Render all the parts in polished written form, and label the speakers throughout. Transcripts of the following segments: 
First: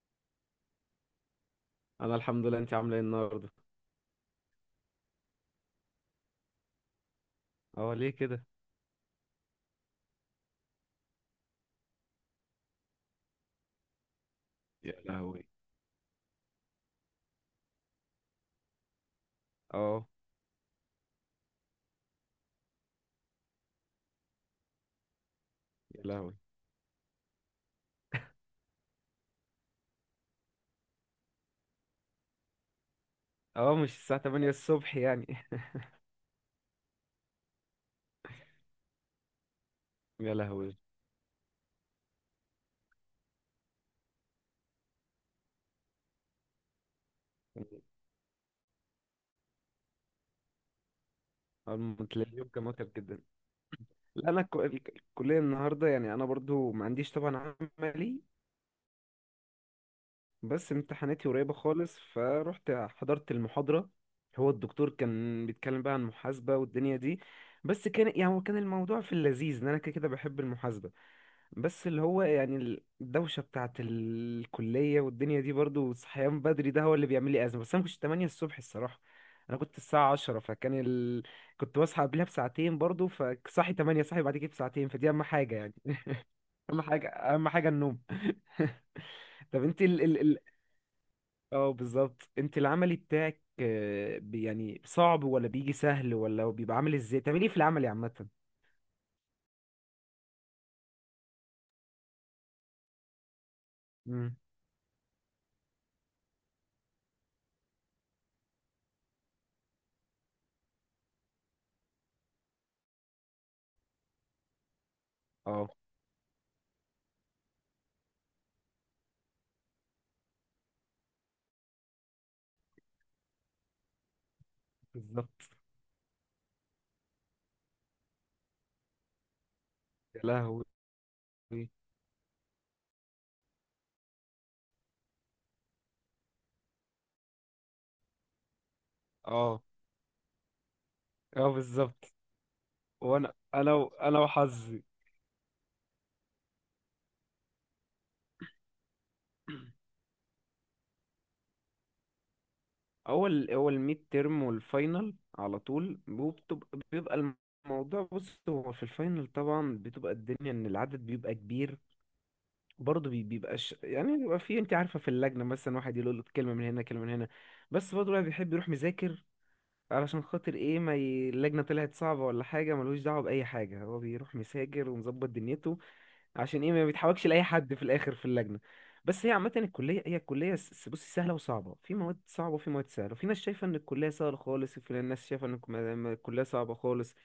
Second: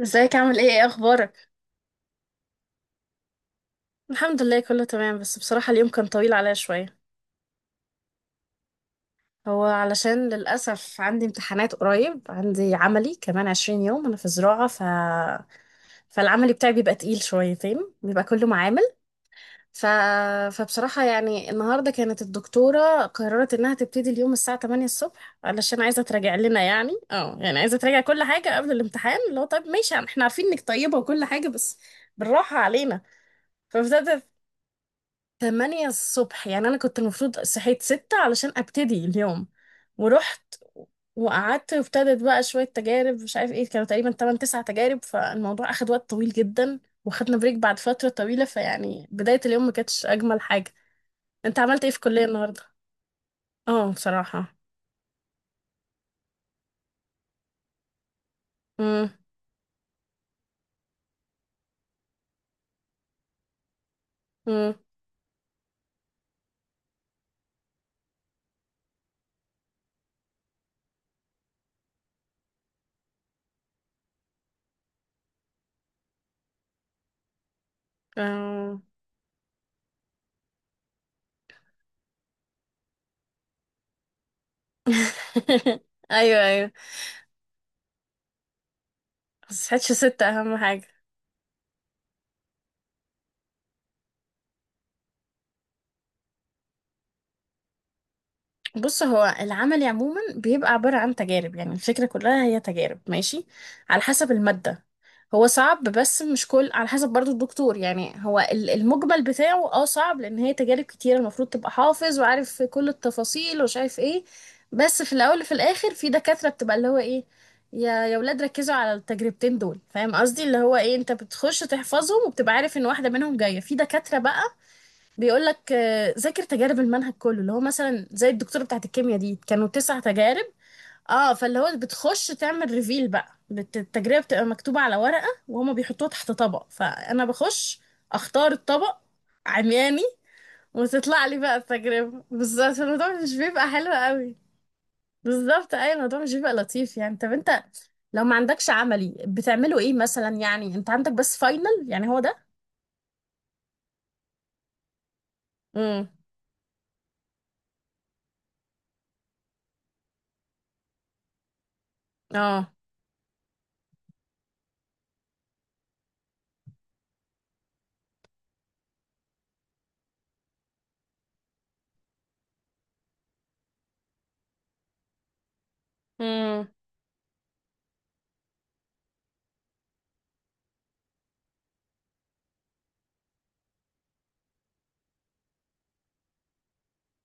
Speaker 1: ازيك، عامل ايه، ايه اخبارك؟
Speaker 2: انا الحمد لله. انت عامله ايه النهارده؟
Speaker 1: الحمد لله كله تمام، بس بصراحة اليوم كان طويل عليا شوية.
Speaker 2: اه، ليه كده؟
Speaker 1: هو علشان للأسف عندي امتحانات قريب، عندي عملي كمان 20 يوم، أنا في زراعة
Speaker 2: يا لهوي.
Speaker 1: فالعملي بتاعي بيبقى تقيل شويتين، بيبقى كله معامل ف...
Speaker 2: اه،
Speaker 1: فبصراحة يعني النهاردة كانت الدكتورة قررت إنها تبتدي اليوم الساعة 8 الصبح، علشان عايزة
Speaker 2: يا لهوي.
Speaker 1: تراجع لنا، يعني عايزة تراجع كل حاجة قبل الامتحان، اللي هو طيب ماشي احنا عارفين إنك طيبة وكل حاجة، بس بالراحة علينا.
Speaker 2: اه، مش الساعه
Speaker 1: فابتدت
Speaker 2: 8 الصبح يعني؟
Speaker 1: 8 الصبح، يعني أنا كنت المفروض صحيت 6 علشان أبتدي اليوم،
Speaker 2: يا
Speaker 1: ورحت
Speaker 2: لهوي.
Speaker 1: وقعدت، وابتدت بقى شوية تجارب مش عارف ايه، كانوا تقريبا تمن تسع تجارب، فالموضوع أخد وقت طويل جدا، واخدنا بريك بعد فترة طويلة، فيعني بداية اليوم ما كانتش أجمل حاجة. أنت عملت ايه في الكلية
Speaker 2: تلاقي اليوم
Speaker 1: النهاردة؟
Speaker 2: كان متعب جدا.
Speaker 1: اه
Speaker 2: لا، انا
Speaker 1: بصراحة.
Speaker 2: الكليه النهارده يعني انا برضو ما عنديش طبعا عملي.
Speaker 1: مم.
Speaker 2: بس امتحاناتي قريبه خالص، فروحت حضرت المحاضره. هو
Speaker 1: مم.
Speaker 2: الدكتور كان بيتكلم بقى عن المحاسبه والدنيا دي. بس كان يعني هو كان الموضوع في اللذيذ ان انا كده كده بحب المحاسبه. بس اللي هو يعني الدوشة بتاعت الكلية والدنيا دي برضو والصحيان بدري ده هو اللي بيعمل لي أزمة. بس أنا مكنتش 8 الصبح
Speaker 1: آه.
Speaker 2: الصراحة. أنا كنت الساعة 10، كنت بصحى قبلها بساعتين برضو، فصحي 8 صحي بعد كده بساعتين، فدي أهم حاجة يعني.
Speaker 1: أيوه أيوه.
Speaker 2: أهم حاجة، أهم حاجة النوم. طب
Speaker 1: بس
Speaker 2: أنت
Speaker 1: صحيتش
Speaker 2: ال ال
Speaker 1: 6
Speaker 2: ال
Speaker 1: أهم حاجة.
Speaker 2: اه، بالظبط. أنت العملي بتاعك آه، يعني صعب ولا بيجي سهل ولا بيبقى عامل ازاي؟ بتعملي ايه في العملي عامة؟
Speaker 1: بص، هو العمل عموما بيبقى عبارة عن تجارب، يعني الفكرة كلها هي تجارب ماشي على حسب
Speaker 2: مم.
Speaker 1: المادة. هو صعب بس مش كل، على حسب برضو الدكتور، يعني هو المجمل بتاعه اه صعب، لأن هي تجارب كتيرة المفروض تبقى حافظ وعارف في كل التفاصيل ومش عارف ايه. بس في الأول وفي
Speaker 2: اه،
Speaker 1: الآخر في دكاترة بتبقى اللي هو ايه، يا ولاد ركزوا على التجربتين دول، فاهم قصدي اللي هو ايه، انت بتخش تحفظهم وبتبقى عارف ان واحدة منهم جاية، في دكاترة بقى بيقول
Speaker 2: بالظبط.
Speaker 1: لك ذاكر تجارب المنهج كله، اللي هو مثلا زي الدكتوره بتاعت الكيمياء دي كانوا تسع
Speaker 2: يا
Speaker 1: تجارب
Speaker 2: لهوي.
Speaker 1: اه، فاللي هو بتخش تعمل ريفيل بقى، التجربه بتبقى مكتوبه على ورقه وهما بيحطوها تحت طبق، فانا بخش اختار الطبق
Speaker 2: اه،
Speaker 1: عمياني، وتطلع لي
Speaker 2: اه،
Speaker 1: بقى
Speaker 2: بالظبط.
Speaker 1: التجربه بالظبط، الموضوع
Speaker 2: وانا
Speaker 1: مش بيبقى
Speaker 2: انا
Speaker 1: حلو
Speaker 2: انا
Speaker 1: قوي.
Speaker 2: وحظي.
Speaker 1: بالظبط اي، الموضوع مش بيبقى لطيف يعني. طب انت لو ما عندكش عملي بتعملوا ايه مثلا، يعني انت عندك بس فاينل، يعني هو ده؟
Speaker 2: اول ميد ترم والفاينل على طول،
Speaker 1: امم
Speaker 2: بيبقى الموضوع. بص، هو في الفاينل طبعا بتبقى الدنيا ان العدد بيبقى كبير. برضه بيبقاش يعني، بيبقى في انت عارفه، في اللجنه مثلا واحد يقول له كلمه من هنا، كلمه من هنا. بس برضه الواحد بيحب يروح مذاكر علشان خاطر ايه، ما ي... اللجنه طلعت صعبه ولا حاجه، ملوش دعوه باي حاجه، هو بيروح مذاكر ومظبط دنيته عشان
Speaker 1: اه.
Speaker 2: ايه، ما بيتحولكش لاي حد في الاخر في اللجنه. بس هي عامه الكليه، هي الكليه بصي سهله وصعبه. في مواد صعبه وفي مواد سهله، في ناس شايفه ان الكليه سهله خالص، وفي ناس شايفه ان الكليه صعبه خالص.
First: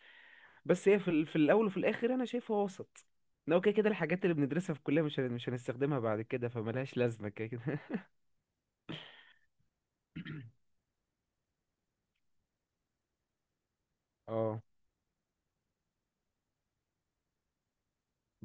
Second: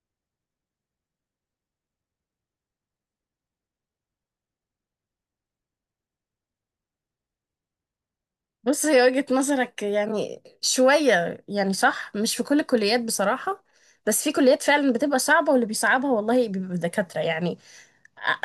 Speaker 2: بس هي في، في الاول وفي الاخر انا شايفها وسط. لو كده كده الحاجات اللي بندرسها في الكليه مش هنستخدمها بعد كده، فملهاش لازمه كده كده.
Speaker 1: بص هي وجهة نظرك يعني شوية يعني صح، مش في كل الكليات بصراحة، بس في كليات
Speaker 2: اه،
Speaker 1: فعلا بتبقى صعبة، واللي بيصعبها والله بيبقى دكاترة يعني.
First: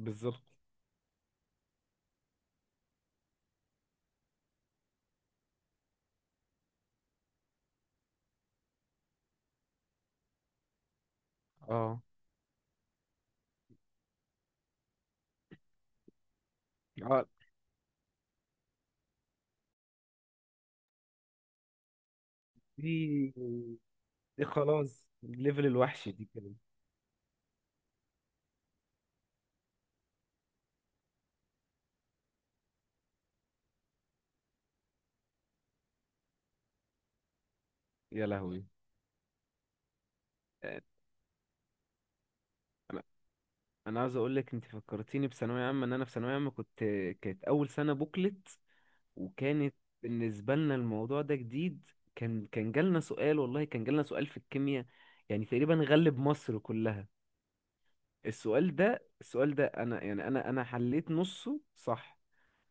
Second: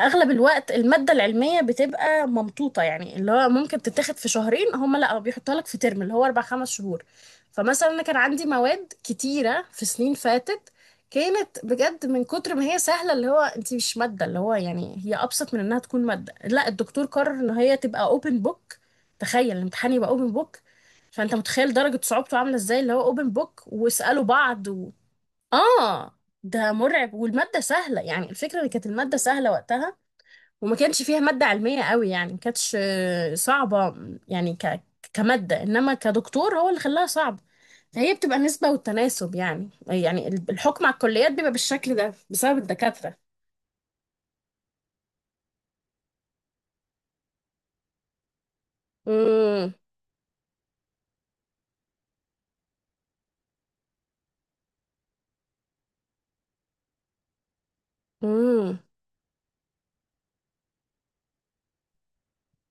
Speaker 1: اغلب الوقت الماده العلميه بتبقى ممطوطه، يعني اللي هو ممكن تتاخد في شهرين، هم لا بيحطها لك في ترم اللي هو اربع خمس شهور. فمثلا انا كان عندي مواد كتيره في سنين فاتت، كانت
Speaker 2: اه،
Speaker 1: بجد من كتر ما هي سهله، اللي هو انت مش ماده، اللي هو يعني هي ابسط من انها تكون ماده، لا الدكتور
Speaker 2: اه.
Speaker 1: قرر ان هي تبقى اوبن بوك. تخيل الامتحان يبقى اوبن بوك، فانت متخيل درجه صعوبته عامله ازاي، اللي هو اوبن
Speaker 2: دي
Speaker 1: بوك واسالوا
Speaker 2: دي
Speaker 1: بعض
Speaker 2: خلاص ليفل الوحش
Speaker 1: اه،
Speaker 2: دي كده.
Speaker 1: ده مرعب، والمادة سهلة، يعني الفكرة ان كانت المادة سهلة وقتها، وما كانش فيها مادة علمية قوي، يعني ما كانتش صعبة. يعني كمادة، انما كدكتور هو اللي خلاها صعبة، فهي
Speaker 2: يا
Speaker 1: بتبقى
Speaker 2: لهوي.
Speaker 1: نسبة والتناسب يعني، يعني الحكم على الكليات بيبقى بالشكل ده بسبب الدكاترة.
Speaker 2: انا عاوز اقول لك، انت فكرتيني بثانويه عامه. ان انا في ثانويه عامه كنت، كانت اول سنه بوكلت،
Speaker 1: امم
Speaker 2: وكانت بالنسبه لنا الموضوع ده جديد. كان جالنا سؤال، والله كان جالنا سؤال في الكيمياء، يعني تقريبا غلب مصر كلها. السؤال
Speaker 1: امم
Speaker 2: ده، السؤال ده انا يعني انا حليت نصه صح،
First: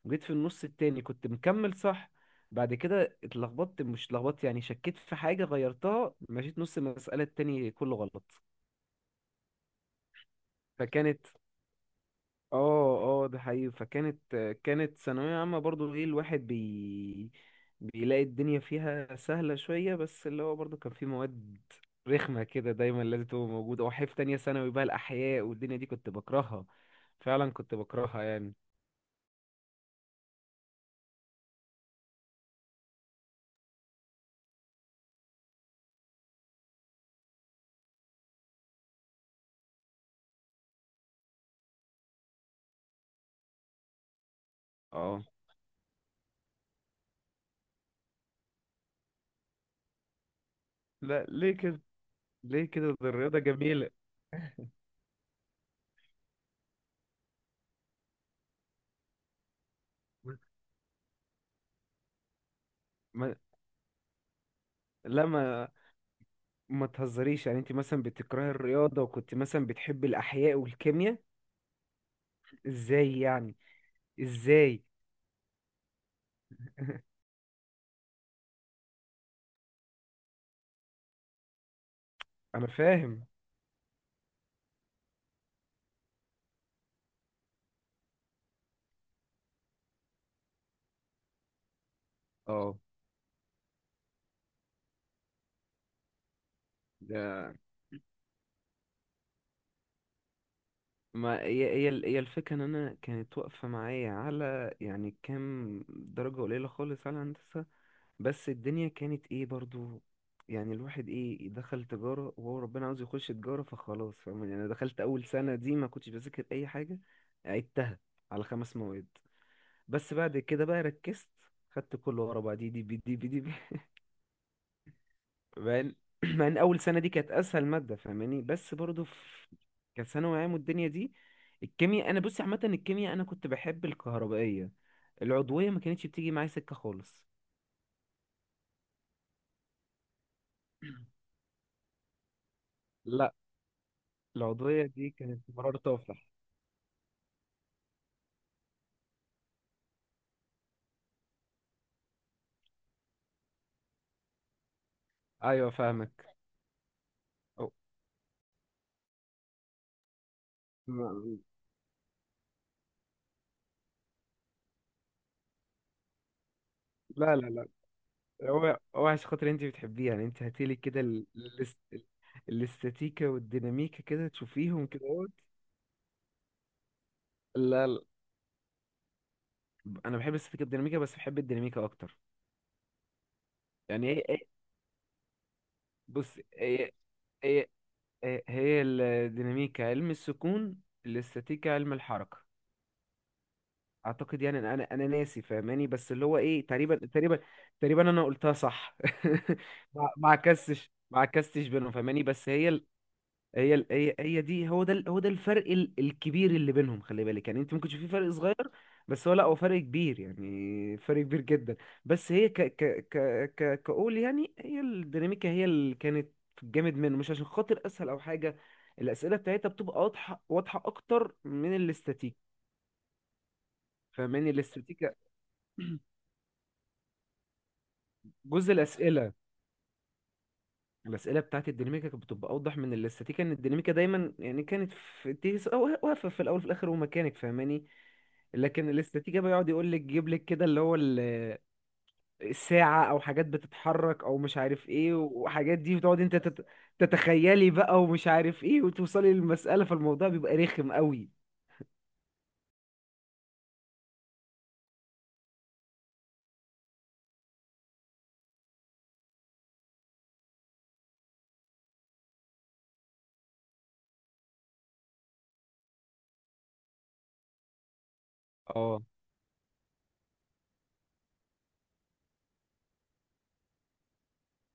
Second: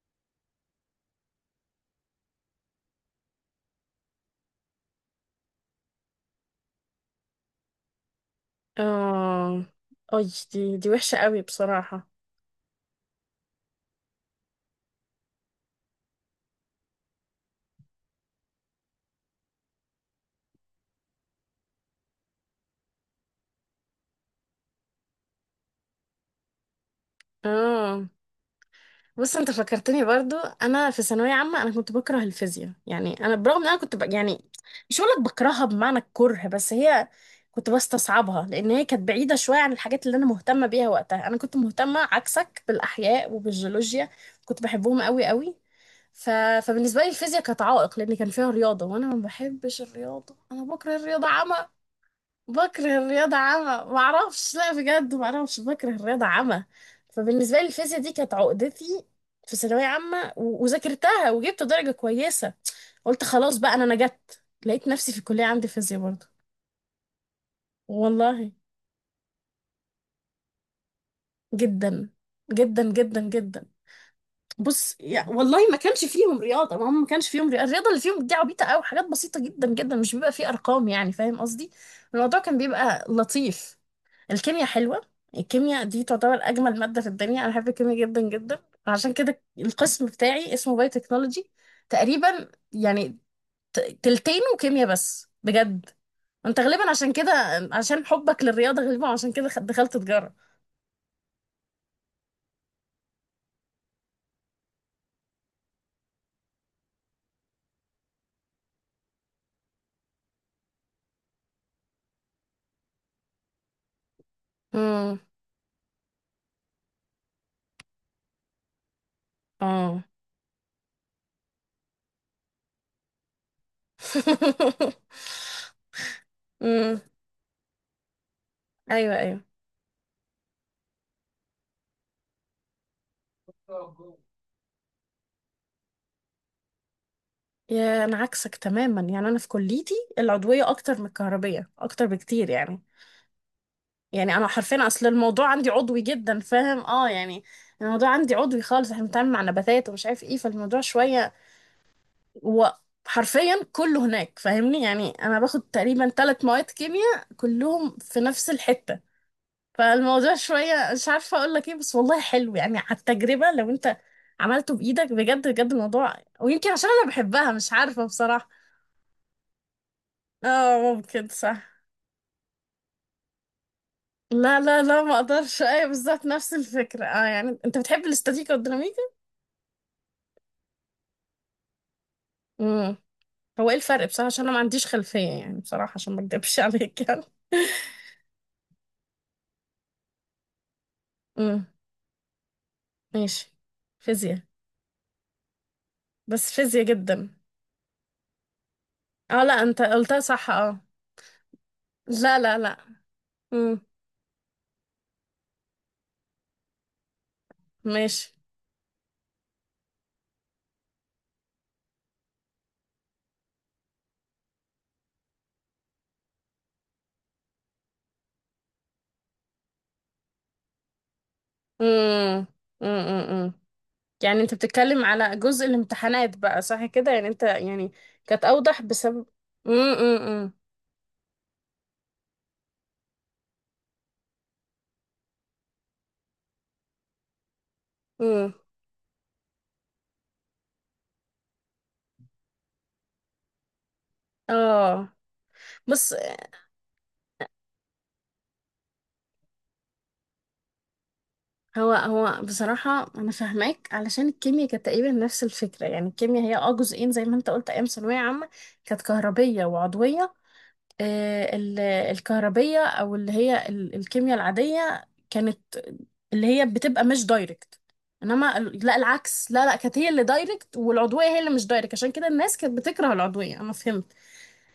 Speaker 2: وجيت في النص التاني كنت مكمل صح. بعد كده اتلخبطت، مش اتلخبطت يعني، شكيت في حاجه غيرتها، مشيت نص المساله التاني كله غلط.
Speaker 1: اه اي. دي وحشة
Speaker 2: فكانت،
Speaker 1: قوي بصراحة.
Speaker 2: اه، اه، ده حقيقي. فكانت، كانت ثانوية عامة برضو. ايه، الواحد بيلاقي الدنيا فيها سهلة شوية، بس اللي هو برضو كان في مواد رخمة كده دايما لازم تبقى موجودة. وحيف تانية ثانوي بقى الأحياء والدنيا دي كنت بكرهها، فعلا كنت
Speaker 1: اه،
Speaker 2: بكرهها يعني.
Speaker 1: بص انت فكرتني برضو، انا في ثانويه عامه انا كنت بكره الفيزياء، يعني انا برغم ان انا كنت يعني مش هقول لك بكرهها بمعنى الكره، بس هي كنت بستصعبها لان هي كانت بعيده شويه عن الحاجات اللي انا مهتمه بيها وقتها، انا كنت مهتمه عكسك بالاحياء وبالجيولوجيا، كنت بحبهم
Speaker 2: اه،
Speaker 1: قوي قوي ف... فبالنسبه لي الفيزياء كانت عائق، لان كان فيها رياضه وانا ما بحبش الرياضه، انا بكره
Speaker 2: لا،
Speaker 1: الرياضه
Speaker 2: ليه
Speaker 1: عامه.
Speaker 2: كده؟ ليه كده؟
Speaker 1: بكره
Speaker 2: ده
Speaker 1: الرياضة
Speaker 2: الرياضة جميلة.
Speaker 1: عمى معرفش، لا بجد معرفش، بكره الرياضة عمى. فبالنسبة لي الفيزياء دي كانت عقدتي في ثانوية عامة وذاكرتها وجبت درجة كويسة. قلت
Speaker 2: ما...
Speaker 1: خلاص بقى أنا نجت، لقيت نفسي في
Speaker 2: لا،
Speaker 1: الكلية عندي
Speaker 2: ما
Speaker 1: فيزياء برضه.
Speaker 2: ما تهزريش يعني. انت مثلا بتكرهي
Speaker 1: والله
Speaker 2: الرياضة وكنت مثلا بتحب الأحياء والكيمياء؟
Speaker 1: جدا. جدا
Speaker 2: ازاي
Speaker 1: جدا
Speaker 2: يعني؟
Speaker 1: جدا.
Speaker 2: ازاي؟
Speaker 1: بص يا، والله ما كانش فيهم رياضة، ما هم ما كانش فيهم رياضة، الرياضة اللي فيهم دي عبيطة أوي، حاجات بسيطة جدا جدا، مش بيبقى فيه أرقام يعني فاهم قصدي. الموضوع كان
Speaker 2: انا
Speaker 1: بيبقى
Speaker 2: فاهم،
Speaker 1: لطيف. الكيمياء حلوة. الكيمياء دي تعتبر أجمل مادة في الدنيا، أنا بحب الكيمياء جدا جدا، عشان كده القسم بتاعي اسمه باي تكنولوجي تقريبا
Speaker 2: اه.
Speaker 1: يعني، تلتينه كيمياء بس بجد. انت غالبا عشان كده، عشان حبك للرياضة غالبا عشان كده دخلت تجارة.
Speaker 2: ما هي، هي الفكرة ان انا كانت واقفة معايا على يعني كام درجة قليلة خالص على هندسة. بس الدنيا كانت ايه برضو، يعني الواحد ايه دخل تجارة، وهو ربنا عاوز يخش تجارة فخلاص، فاهم يعني؟ انا دخلت
Speaker 1: امم
Speaker 2: اول سنة دي ما كنتش بذاكر اي حاجة، عدتها على خمس مواد.
Speaker 1: اه.
Speaker 2: بس بعد كده بقى ركزت، خدت كله ورا بعض، دي دي بي دي بي دي. مع ان مع ان اول سنه
Speaker 1: امم.
Speaker 2: دي كانت اسهل ماده، فاهماني؟ بس برضو في
Speaker 1: ايوه ايوه.
Speaker 2: كثانوي عام والدنيا دي. الكيمياء، انا بصي عامه الكيمياء انا كنت بحب الكهربائيه. العضويه ما كانتش بتيجي معايا سكه خالص.
Speaker 1: يا انا عكسك تماما، يعني انا في كليتي العضويه اكتر من الكهربيه، اكتر بكتير يعني.
Speaker 2: لا،
Speaker 1: يعني انا حرفيا
Speaker 2: العضويه
Speaker 1: اصل
Speaker 2: دي كانت
Speaker 1: الموضوع عندي
Speaker 2: مرار
Speaker 1: عضوي
Speaker 2: تفلح.
Speaker 1: جدا فاهم اه يعني. الموضوع عندي عضوي خالص، احنا بنتعامل مع نباتات ومش عارف ايه، فالموضوع شويه وحرفيا كله هناك فاهمني، يعني انا باخد
Speaker 2: ايوه،
Speaker 1: تقريبا
Speaker 2: فاهمك.
Speaker 1: 3 مواد كيمياء
Speaker 2: أو-
Speaker 1: كلهم في نفس الحته. فالموضوع شويه مش
Speaker 2: ما-
Speaker 1: عارفه اقول لك ايه، بس والله حلو يعني. على التجربه لو انت عملته بايدك بجد، بجد الموضوع. ويمكن عشان انا
Speaker 2: لا، لا،
Speaker 1: بحبها
Speaker 2: لا.
Speaker 1: مش عارفه بصراحه.
Speaker 2: هو عشان خاطر انت بتحبيها يعني. انت هاتيلي
Speaker 1: اه
Speaker 2: كده
Speaker 1: ممكن صح.
Speaker 2: الاستاتيكا والديناميكا كده
Speaker 1: لا لا
Speaker 2: تشوفيهم
Speaker 1: لا
Speaker 2: كده
Speaker 1: ما
Speaker 2: اهوت.
Speaker 1: اقدرش. ايوه بالظبط نفس الفكره اه، يعني انت
Speaker 2: لا، لا،
Speaker 1: بتحب الاستاتيكا والديناميكا.
Speaker 2: انا بحب الاستاتيكا والديناميكا، بس بحب الديناميكا اكتر.
Speaker 1: امم. هو ايه الفرق
Speaker 2: يعني
Speaker 1: بصراحه عشان
Speaker 2: إيه؟
Speaker 1: انا ما عنديش خلفيه، يعني بصراحه عشان ما
Speaker 2: بص،
Speaker 1: اكدبش عليك يعني.
Speaker 2: هي هي الديناميكا علم السكون،
Speaker 1: امم
Speaker 2: الاستاتيكا علم الحركة.
Speaker 1: ماشي. فيزياء.
Speaker 2: اعتقد يعني، انا ناسي فاهماني، بس اللي هو
Speaker 1: بس
Speaker 2: ايه،
Speaker 1: فيزياء
Speaker 2: تقريبا،
Speaker 1: جدا.
Speaker 2: تقريبا، تقريبا انا قلتها صح.
Speaker 1: اه لا انت قلتها صح اه.
Speaker 2: ما عكستش بينهم، فاهماني؟
Speaker 1: لا
Speaker 2: بس
Speaker 1: لا لا.
Speaker 2: هي،
Speaker 1: امم.
Speaker 2: هي دي، هو ده، هو ده الفرق الكبير اللي بينهم. خلي بالك يعني، انت ممكن تشوفي فرق
Speaker 1: ماشي.
Speaker 2: صغير، بس هو لا، هو فرق كبير يعني، فرق كبير جدا. بس هي، ك ك ك ك كقول يعني، هي الديناميكا هي اللي كانت جامد منه، مش عشان خاطر اسهل او حاجه. الاسئله بتاعتها بتبقى واضحه، واضحه اكتر من الاستاتيك،
Speaker 1: امم امم. يعني
Speaker 2: فاهماني؟
Speaker 1: انت بتتكلم
Speaker 2: الاستاتيكا.
Speaker 1: على جزء الامتحانات بقى صح كده، يعني انت يعني كانت
Speaker 2: جزء
Speaker 1: اوضح بسبب.
Speaker 2: الاسئله،
Speaker 1: امم امم
Speaker 2: الاسئله بتاعت الديناميكا كانت بتبقى اوضح من الاستاتيكا، ان الديناميكا دايما يعني كانت في واقفه في الاول في الاخر ومكانك، فاهماني؟
Speaker 1: امم.
Speaker 2: لكن الاستراتيجية بيقعد يقول لك جيب لك كده اللي هو الساعة او حاجات بتتحرك او مش عارف
Speaker 1: اه
Speaker 2: ايه، وحاجات دي
Speaker 1: بص.
Speaker 2: بتقعد انت تتخيلي بقى، ومش عارف ايه، وتوصلي للمسألة، فالموضوع بيبقى رخم قوي.
Speaker 1: هو بصراحة أنا فاهماك، علشان الكيمياء كانت تقريبا نفس الفكرة، يعني الكيمياء هي اه جزئين زي ما أنت قلت أيام ثانوية عامة، كانت كهربية وعضوية. آه، الكهربية، أو اللي هي الكيمياء العادية، كانت اللي هي بتبقى مش دايركت، إنما لا
Speaker 2: اه،
Speaker 1: العكس، لا لا، كانت هي اللي دايركت والعضوية هي اللي مش دايركت، عشان كده الناس كانت بتكره العضوية، أنا فهمت.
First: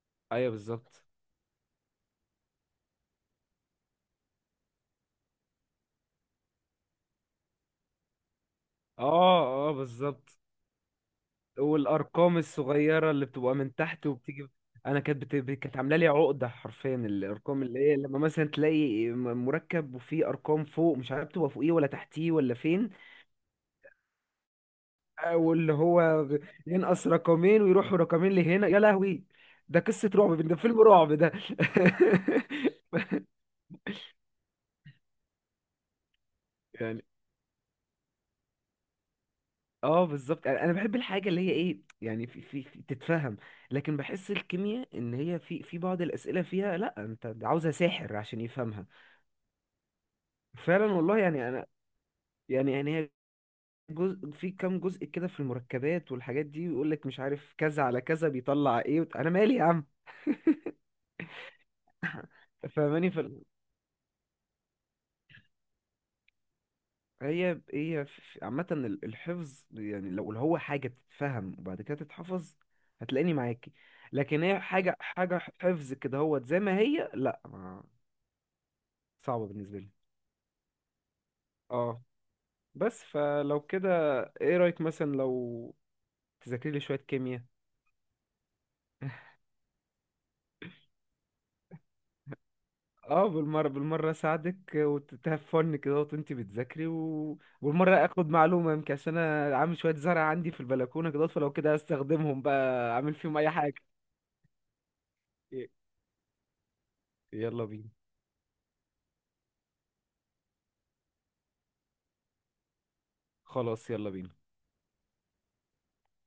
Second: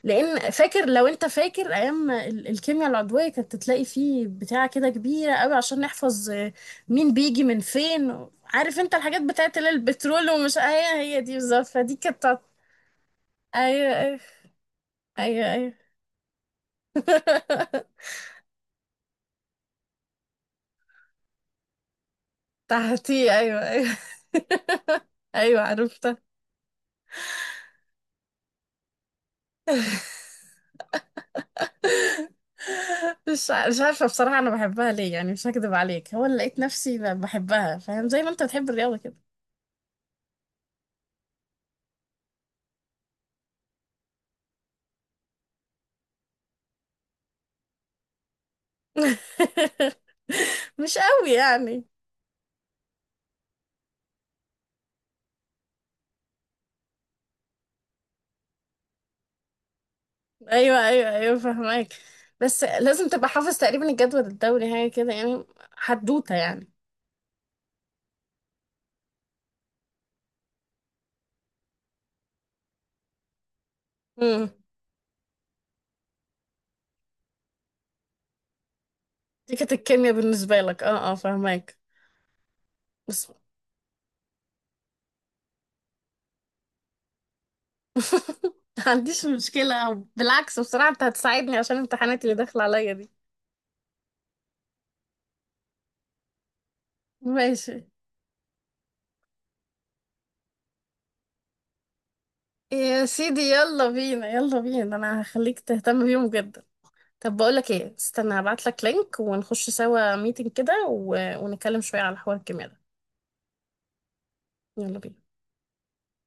Speaker 1: لان
Speaker 2: ايوه
Speaker 1: فاكر،
Speaker 2: بالظبط.
Speaker 1: لو انت فاكر ايام الكيمياء العضويه، كانت تلاقي فيه بتاعه كده كبيره قوي عشان نحفظ مين بيجي من فين، عارف انت الحاجات
Speaker 2: اه،
Speaker 1: بتاعه اللي هي
Speaker 2: اه،
Speaker 1: البترول
Speaker 2: بالظبط.
Speaker 1: ومش هي دي بالظبط، فدي كانت
Speaker 2: والارقام
Speaker 1: بتاعت-
Speaker 2: الصغيره اللي بتبقى من
Speaker 1: ايوه
Speaker 2: تحت
Speaker 1: ايوه
Speaker 2: وبتيجي،
Speaker 1: ايوه ايوه.
Speaker 2: كانت عامله لي عقده حرفيا. الارقام اللي هي، لما مثلا تلاقي مركب وفيه ارقام فوق، مش عارف تبقى فوقيه ولا تحتيه ولا فين.
Speaker 1: تحتي، ايوه ايوه. ايوه
Speaker 2: واللي
Speaker 1: عرفتها.
Speaker 2: هو ينقص رقمين ويروحوا رقمين لهنا، يا لهوي. ده قصة رعب ده، فيلم رعب ده.
Speaker 1: مش عارفه بصراحه انا بحبها ليه، يعني مش هكذب عليك، هو اللي لقيت نفسي
Speaker 2: يعني
Speaker 1: بحبها فاهم، زي ما انت بتحب الرياضه كده.
Speaker 2: اه، بالظبط. يعني انا بحب الحاجة اللي هي ايه يعني، تتفهم. لكن بحس الكيمياء ان هي في بعض الأسئلة فيها، لا، انت عاوزها ساحر عشان يفهمها. فعلا
Speaker 1: مش
Speaker 2: والله
Speaker 1: قوي
Speaker 2: يعني انا،
Speaker 1: يعني.
Speaker 2: يعني هي جزء، في كام جزء كده في المركبات والحاجات دي، ويقول لك مش عارف كذا على كذا بيطلع ايه، انا مالي يا عم،
Speaker 1: ايوه ايوه ايوه فهمك. بس لازم
Speaker 2: فاهماني؟
Speaker 1: تبقى حافظ تقريبا الجدول الدوري، حاجه كده يعني. حدوته يعني.
Speaker 2: هي عامة الحفظ يعني، لو اللي هو حاجة تتفهم وبعد كده تتحفظ، هتلاقيني معاكي. لكن
Speaker 1: امم.
Speaker 2: هي حاجة، حاجة حفظ كده هو زي ما هي، لا، ما صعبة
Speaker 1: دي كانت
Speaker 2: بالنسبة لي.
Speaker 1: الكيمياء بالنسبه لك، اه اه فهمك
Speaker 2: اه. بس
Speaker 1: بس.
Speaker 2: فلو كده، ايه رأيك مثلا لو تذاكري لي شوية كيمياء؟
Speaker 1: ما عنديش مشكله، أو بالعكس بصراحه انت هتساعدني عشان الامتحانات اللي داخله عليا دي.
Speaker 2: اه، بالمرة بالمرة اساعدك، وتتهفن كده وانت بتذاكري،
Speaker 1: ماشي.
Speaker 2: والمرة اخد معلومة يمكن، عشان انا عامل شوية زرع عندي في البلكونة كده، فلو كده استخدمهم بقى،
Speaker 1: يا
Speaker 2: اعمل فيهم
Speaker 1: سيدي
Speaker 2: اي حاجة.
Speaker 1: يلا بينا، يلا بينا، انا هخليك تهتم بيهم جدا. طب بقول
Speaker 2: يلا
Speaker 1: لك
Speaker 2: بينا،
Speaker 1: ايه، استنى هبعت لك لينك ونخش سوا ميتنج كده ونتكلم شويه على حوار الكيمياء ده.
Speaker 2: خلاص يلا بينا.
Speaker 1: يلا بينا.